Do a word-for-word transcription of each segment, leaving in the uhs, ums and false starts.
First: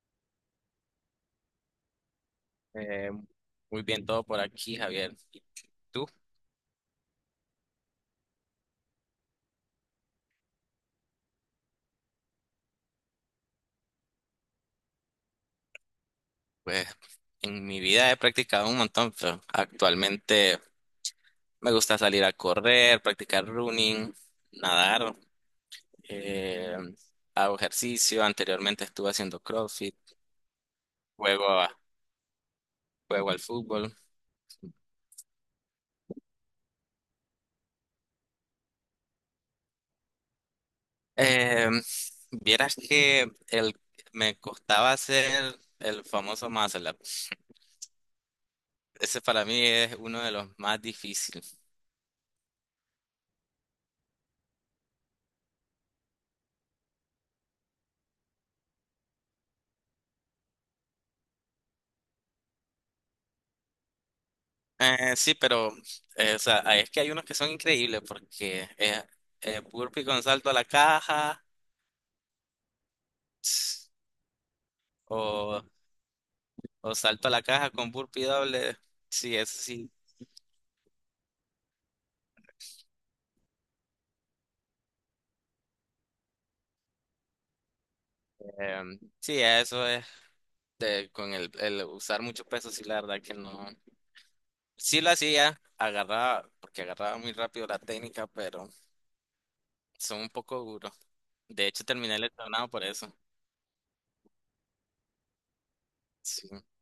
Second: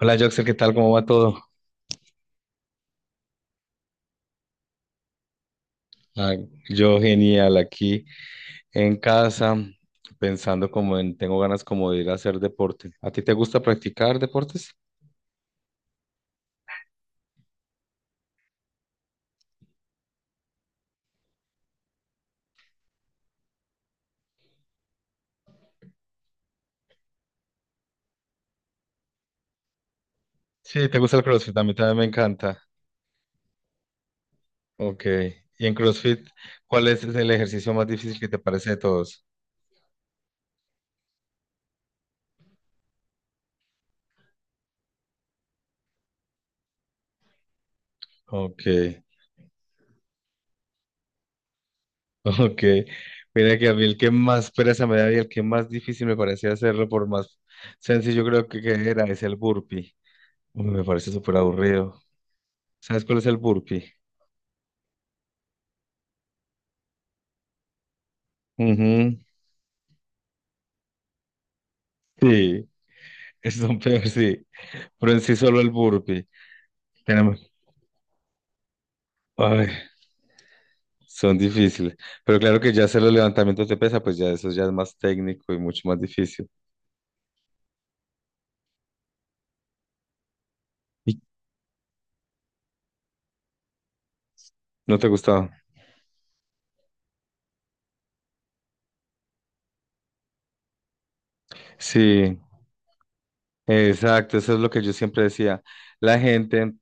Hola, Joxer, ¿qué tal? ¿Cómo va todo? Eh, Muy bien todo por aquí, Javier. ¿Y tú? Ah, yo genial, aquí en casa, pensando como en, tengo ganas como de ir a hacer deporte. ¿A ti te gusta practicar deportes? Pues en mi vida he practicado un montón, pero actualmente me gusta salir a correr, practicar running, nadar, eh, hago ejercicio. Anteriormente estuve haciendo CrossFit, Sí, te gusta el juego, CrossFit, a a- mí también me encanta. juego al fútbol. Ok, y en CrossFit, ¿cuál es el ejercicio más difícil que te parece de todos? Eh, Vieras que el, me costaba hacer el famoso muscle up. Ok, Ese para mí es uno de los más difíciles. ok. Mira que a mí el que más pereza me da y el que más difícil me parecía hacerlo, por más sencillo creo que, que era, es el burpee. Uy, me parece súper aburrido. ¿Sabes cuál es el burpee? Eh, sí, pero eh, o sea, es que hay unos que son increíbles porque eh, Ujú. eh, burpee con salto a la caja. Sí, esos son ts, peores, sí. Pero en sí solo o, el burpee. o salto a la Tenemos, caja con burpee doble. Sí, eso sí. ay, son difíciles. Pero claro que ya hacer los levantamientos de pesa, pues ya eso ya es más técnico y mucho más difícil. Em, sí, eso es de, ¿Y con el, el usar mucho peso, sí, la verdad que no. ¿No Sí te lo gustaba? hacía, agarraba, porque agarraba muy rápido la técnica, pero son un poco duros. De hecho, terminé Sí, lesionado por eso. exacto, eso es lo que yo siempre decía. La Sí. gente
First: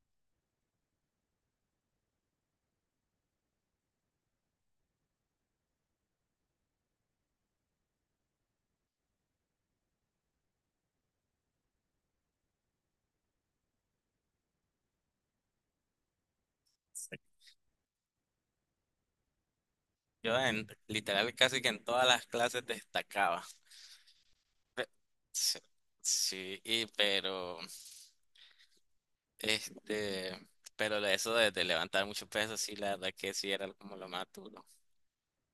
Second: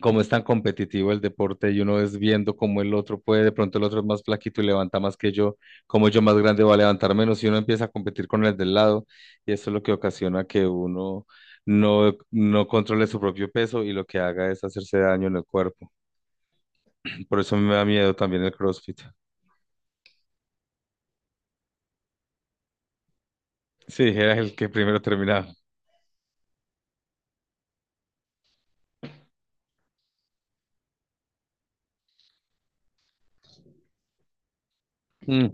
como es tan competitivo el deporte y uno es viendo cómo el otro puede, de pronto el otro es más flaquito y levanta más que yo, como yo más grande va a levantar menos y uno empieza a competir con el del lado y eso es lo que ocasiona que uno no, no controle su propio peso y lo que haga es hacerse daño en el cuerpo. Por eso me da miedo también el CrossFit. Yo en, literal casi que en todas las clases destacaba. Sí, era el que Pe- primero terminaba. Sí, sí, y pero, este, pero de eso de, de levantar mucho peso, sí, la verdad que sí era como lo más duro. Mm.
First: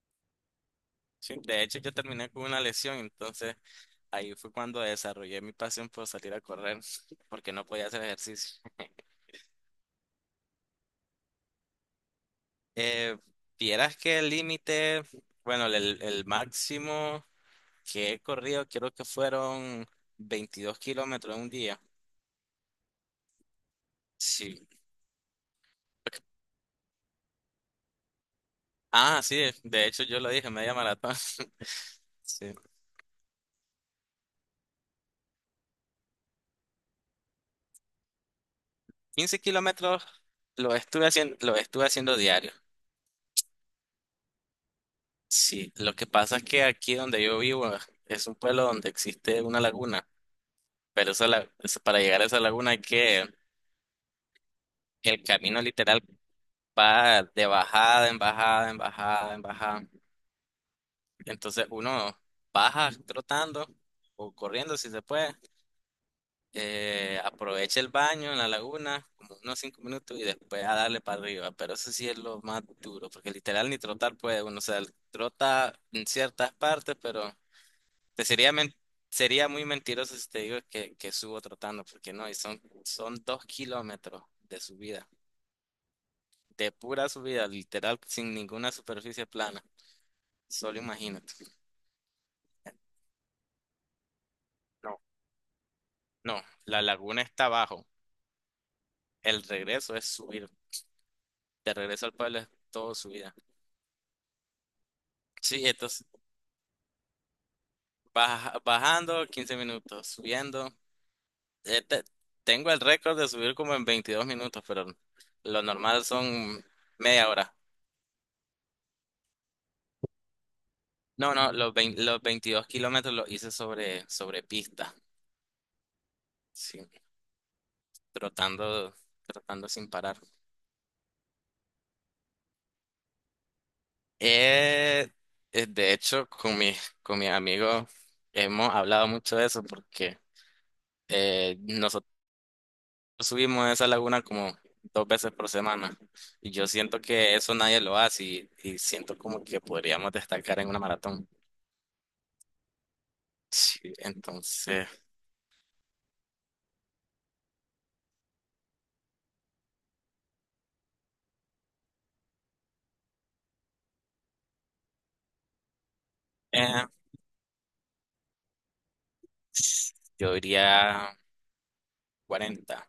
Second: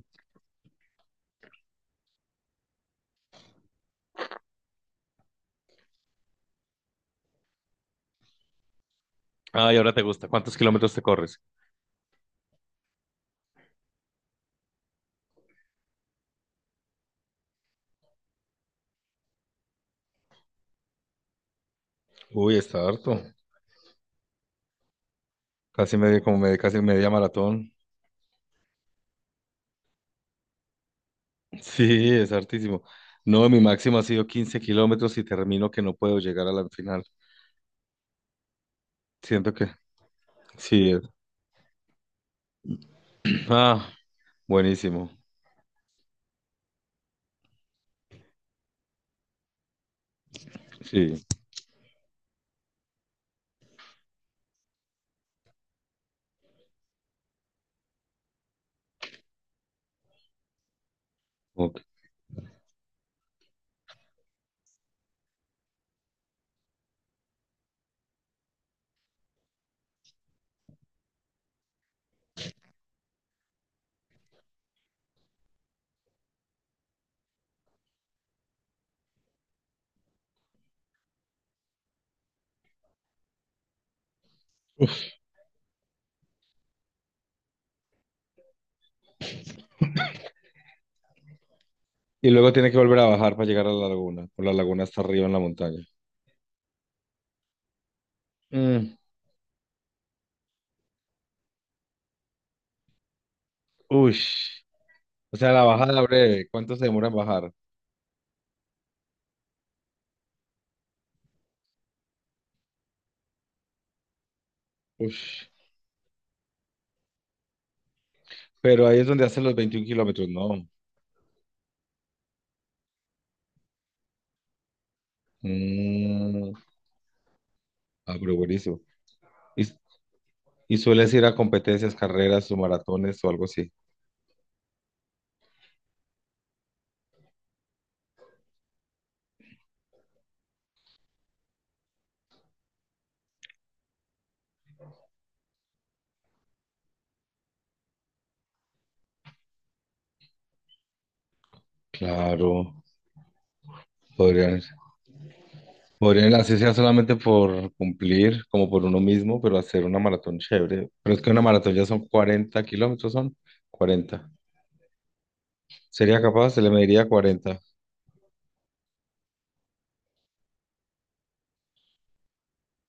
Sí, de hecho, yo terminé con una lesión, entonces ahí fue cuando desarrollé mi pasión por salir a correr, porque no podía hacer ejercicio. Ay, ahora te gusta. ¿Cuántos kilómetros te corres? Eh, Vieras que el límite, bueno, el, el máximo que he corrido, creo que fueron veintidós kilómetros en un día. Uy, está harto. Sí. Casi medio, como medio, casi media maratón. Ah, sí, de hecho yo lo dije, media maratón. Sí, es Sí. hartísimo. No, mi máximo ha sido quince kilómetros y termino que no puedo llegar a la final. quince Siento que kilómetros lo sí. eh, estuve haciendo, lo estuve haciendo diario. Ah, buenísimo. Sí, lo que pasa es que aquí donde yo vivo es un pueblo donde existe una laguna, pero Sí. esa la- es- para llegar a esa laguna hay que el camino literal va de bajada en bajada en bajada en bajada. Entonces Ok. uno baja trotando o corriendo si se puede. Eh, aprovecha el baño en la laguna, como unos cinco minutos, y después a darle para arriba. Pero eso sí es lo más duro, porque literal ni trotar puede uno. O sea, trota en ciertas partes, pero te sería, men- sería muy mentiroso si te digo que, que subo trotando, porque no, y son, son dos kilómetros de subida, de pura subida, literal, sin ninguna superficie plana. Solo imagínate. Y luego tiene que volver a bajar para llegar a la laguna. O la laguna está arriba en la montaña. No, la laguna está abajo. Mm, El regreso es subir. De regreso al pueblo es todo subida. ush. O sea, la Sí, bajada entonces breve. ¿Cuánto se demora en bajar? Baja- bajando quince minutos, subiendo. Eh, te- Tengo el récord de subir como en veintidós minutos, pero Ush. lo normal son media hora. Pero ahí es donde hacen los veintiuno kilómetros, ¿no? No, no, los, vein- los veintidós kilómetros los hice sobre, sobre pista, Mm, sí, ah, pero buenísimo. trotando, ¿Y, trotando sin parar. y sueles ir a competencias, carreras o maratones o algo así? Eh, eh, de hecho, con mis, con mis amigos hemos hablado mucho de eso porque eh, nosotros subimos a esa laguna como dos veces por semana. Y yo siento que eso nadie lo hace y, y siento como que podríamos destacar en una maratón. Claro. Sí, Podrían. entonces, Podrían, así sea solamente por cumplir, como por uno mismo, pero hacer una maratón chévere. Pero es que una maratón ya son cuarenta kilómetros, son cuarenta. ¿Sería capaz? Se le eh, mediría cuarenta, yo diría cuarenta.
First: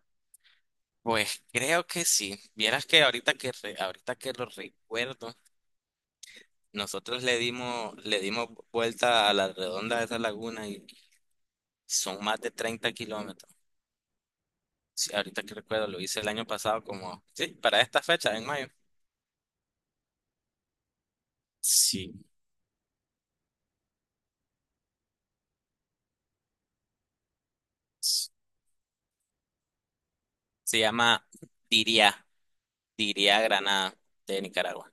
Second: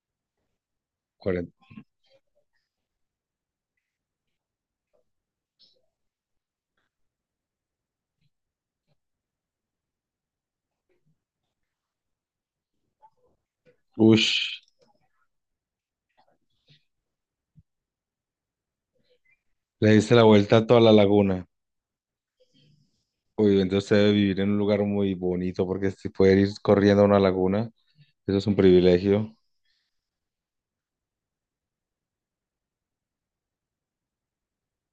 Pues cuarenta. creo que sí. Vieras que ahorita que re- ahorita que lo recuerdo, nosotros le dimos le dimos vuelta a la redonda de esa laguna y son más de treinta kilómetros. Ush, Sí, ahorita que recuerdo, lo hice el año pasado como, sí, para esta fecha, en mayo. le diste la vuelta a toda la laguna. Sí. Uy, entonces debe vivir en un lugar muy bonito, porque si puede ir corriendo a una laguna, Sí. eso es un privilegio. Se llama Tiria, Tiria Granada de Nicaragua.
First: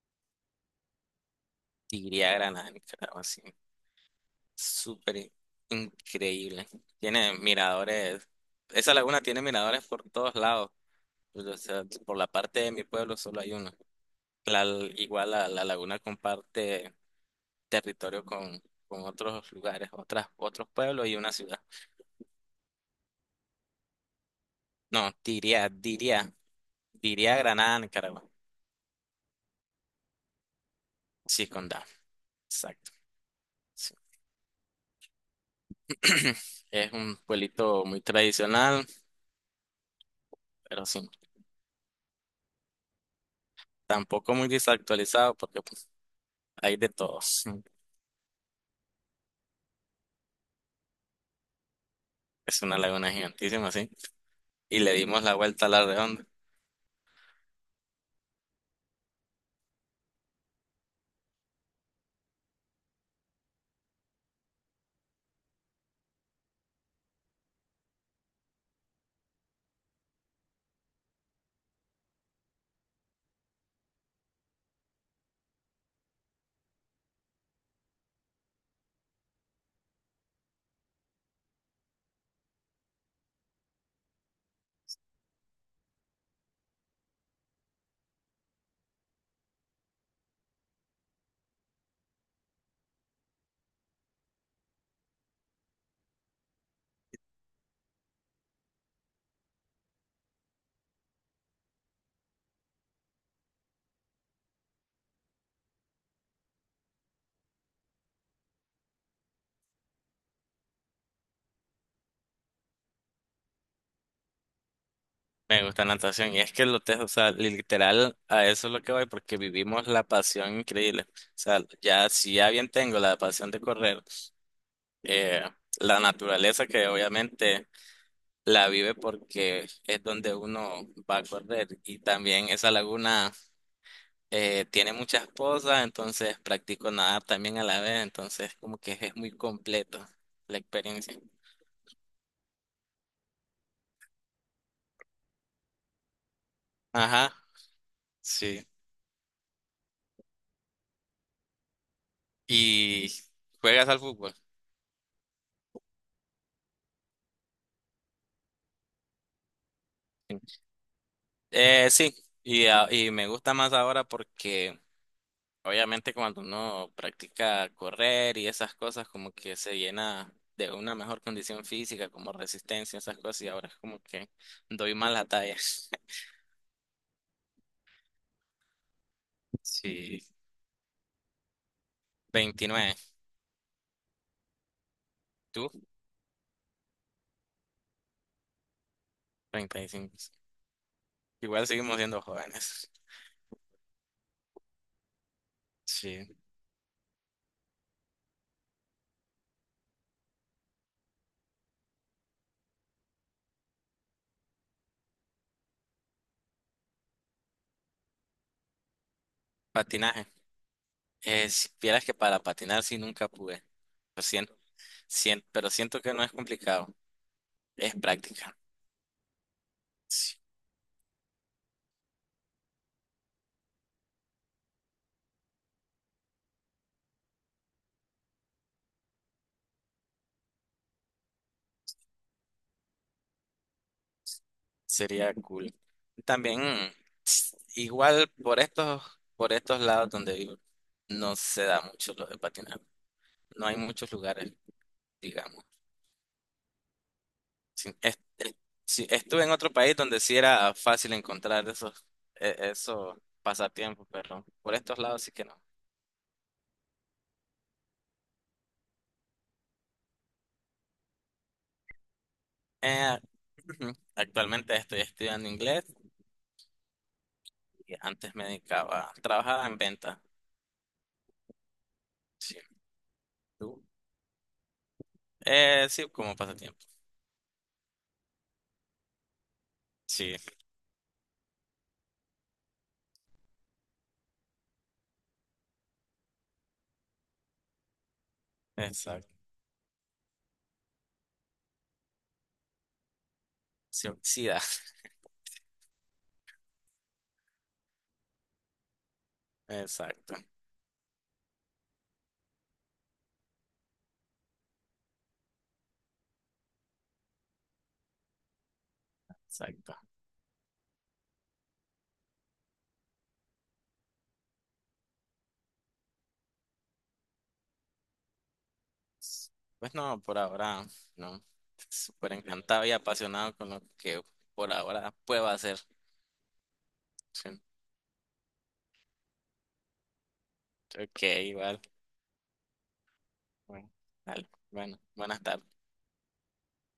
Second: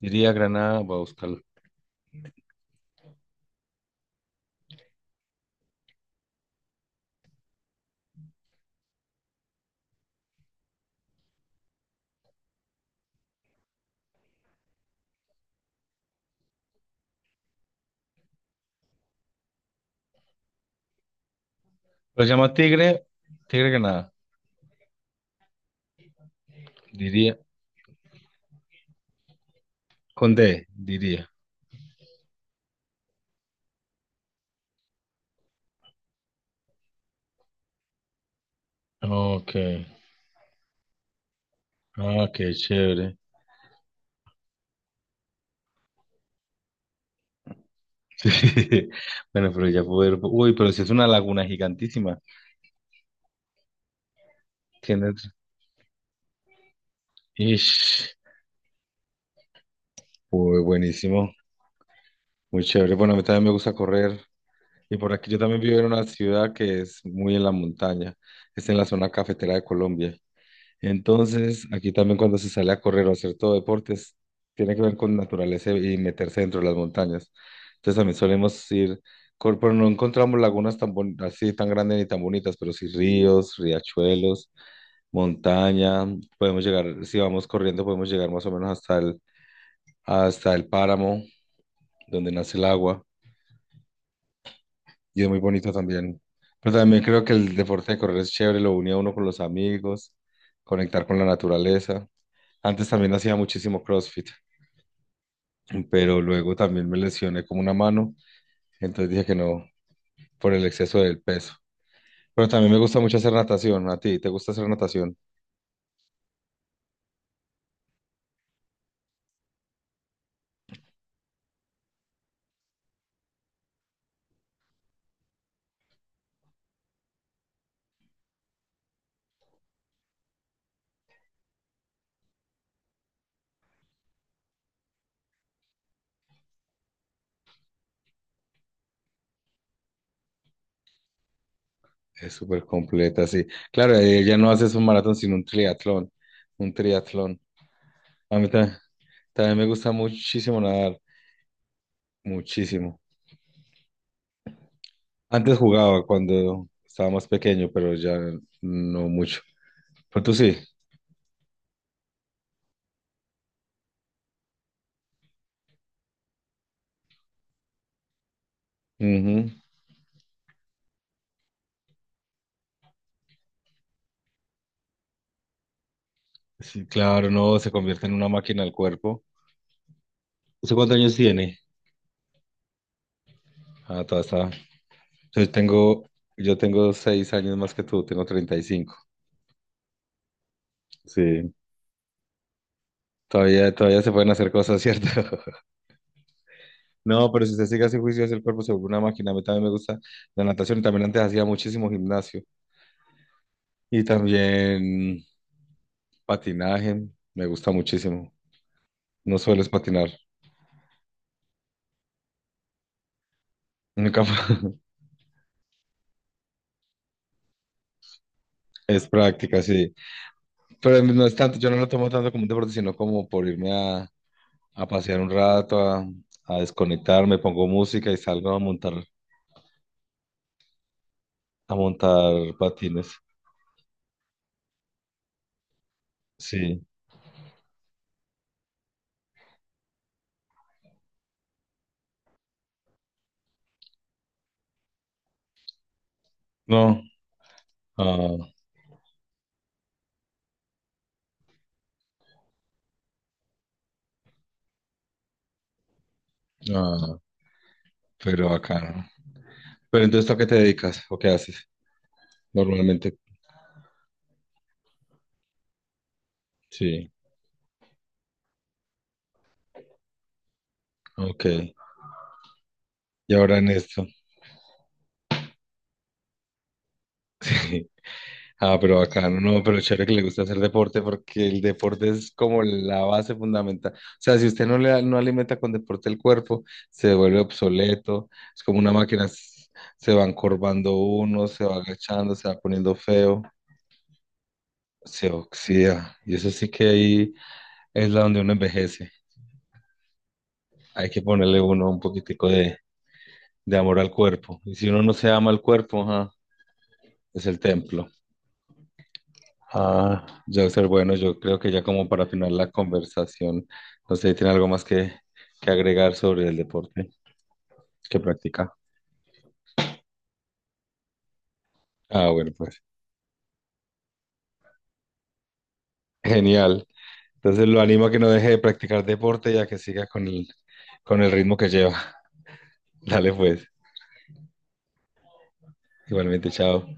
Diría Granada, voy a buscarlo. Tiria Granada de Nicaragua, sí. Súper in- increíble. Tiene miradores. Esa laguna tiene miradores por todos lados. Pues, o sea, por la parte de mi pueblo solo hay uno. La- Igual la, la laguna comparte territorio con, con otros lugares, otras, otros pueblos y una ciudad. Lo llama Tigre, Tigre Granada. No, Tiria, Tiria, Tiria Diría, Granada, Nicaragua. con D, diría. Sí, con condado. Exacto. Sí. Es un pueblito muy tradicional, Ok, pero sí, ah, qué chévere. tampoco muy desactualizado porque pues, hay de todos. Bueno, pero ya poder. Uy, pero si es una laguna gigantísima. Es una laguna gigantísima, sí. Y le dimos Tienes. la vuelta a la redonda. Ish. Uy, buenísimo. Muy chévere. Bueno, a mí también me gusta correr. Y por aquí yo también vivo en una ciudad que es muy en la montaña. Es en la zona cafetera de Colombia. Entonces, aquí también cuando se sale a correr o hacer todo deportes, tiene que ver con naturaleza y meterse dentro de las montañas. Entonces también solemos ir, cor- pero no encontramos lagunas tan bon- así tan grandes ni tan bonitas, pero sí ríos, riachuelos, montaña. Podemos llegar, si vamos corriendo, podemos llegar más o menos hasta el, hasta el páramo donde nace el agua y es muy bonito también. Pero también creo que el deporte de correr es chévere, lo une a uno con los amigos, conectar con la naturaleza. Antes también hacía muchísimo CrossFit, pero luego también me lesioné como una mano, entonces dije que no, por el exceso del peso. Pero también me gusta mucho hacer natación. ¿A ti te gusta hacer natación? Me gusta la natación. Y es que lo te, o sea, literal, a eso es lo que voy, porque vivimos la pasión increíble. O sea, ya si ya bien tengo la pasión de correr, eh, la naturaleza que obviamente la vive porque es donde uno va a correr. Y también esa laguna. Eh, tiene muchas cosas, entonces practico nadar también a la vez, entonces como que es muy completo la experiencia. Es súper completa, sí. Claro, eh, ya no haces un maratón, sino un triatlón. Un Ajá, triatlón. A mí sí. ta- también, me gusta muchísimo nadar, muchísimo. ¿Y juegas al fútbol? Antes jugaba cuando estaba más pequeño, pero ya no mucho. Pero tú sí. Eh, sí, y, a- y me gusta más ahora porque obviamente cuando uno practica correr y esas cosas como Ujú. que se llena de una mejor condición física, como resistencia, esas cosas, y ahora es como que doy más la talla. Sí, claro, no, se convierte en una máquina el cuerpo. Sí, ¿Usted cuántos años tiene? veintinueve. Ah, todavía está. Yo ¿Tú? tengo, yo tengo seis años más que tú, tengo treinta y cinco. Treinta y cinco. Sí, Igual seguimos siendo jóvenes. todavía, todavía se pueden hacer cosas, ¿cierto? Sí, No, pero si usted sigue así juicioso, el cuerpo se vuelve una máquina. A mí también me gusta la natación y también antes hacía muchísimo gimnasio. Y también patinaje, me gusta muchísimo. No suelo es patinar. patinaje. Es, vieras que para patinar sí nunca pude. Lo Nunca siento, fue- siento, pero siento que no es complicado. Es práctica. es práctica, sí. Sí, Pero no es tanto, yo no lo tomo tanto como un deporte, sino como por irme a, a pasear un rato, a, a desconectarme, pongo música y salgo a montar, a montar patines. sería cool. También, Sí. mm, igual por estos, por estos lados donde vivo, no se da mucho lo de patinar. No hay muchos lugares, digamos. No. Sí, es- Ah, es- sí, estuve en otro país donde sí era fácil encontrar esos, e- esos pasatiempos, pero por estos lados sí que no. ah, pero acá no. Pero entonces, ¿tú a qué te dedicas o qué haces normalmente? Eh, Ujú. Actualmente estoy estudiando inglés Sí. y antes me dedicaba, trabajaba en venta. Ok. Sí. Y ahora en ¿Tú? esto. Eh, sí, como pasatiempo. Ah, pero acá no, pero chévere que le Sí, gusta hacer deporte porque el deporte es como la base fundamental. O sea, si usted no le no alimenta con deporte el cuerpo, se vuelve obsoleto, es como una máquina, exacto. s- se va encorvando uno, se va agachando, se va poniendo feo, Se oxida. se oxida. Y eso sí que ahí es la donde uno envejece. Exacto, Hay que ponerle uno un poquitico de, de amor al cuerpo. Y si uno no se ama al cuerpo, ajá, es el templo. exacto. Ah, Joxer, bueno, yo creo que ya como para finalizar la conversación, no sé, si ¿tiene algo más que, que agregar sobre el deporte que practica? Pues no, por ahora, no. Ah, Súper bueno, pues encantado y apasionado con lo que por ahora puedo hacer. genial. Sí. Entonces lo animo a que no deje de practicar deporte y a que siga con el, con Ok, el ritmo que igual. lleva. Dale pues, Bueno, dale. Bueno, buenas tardes. igualmente, chao.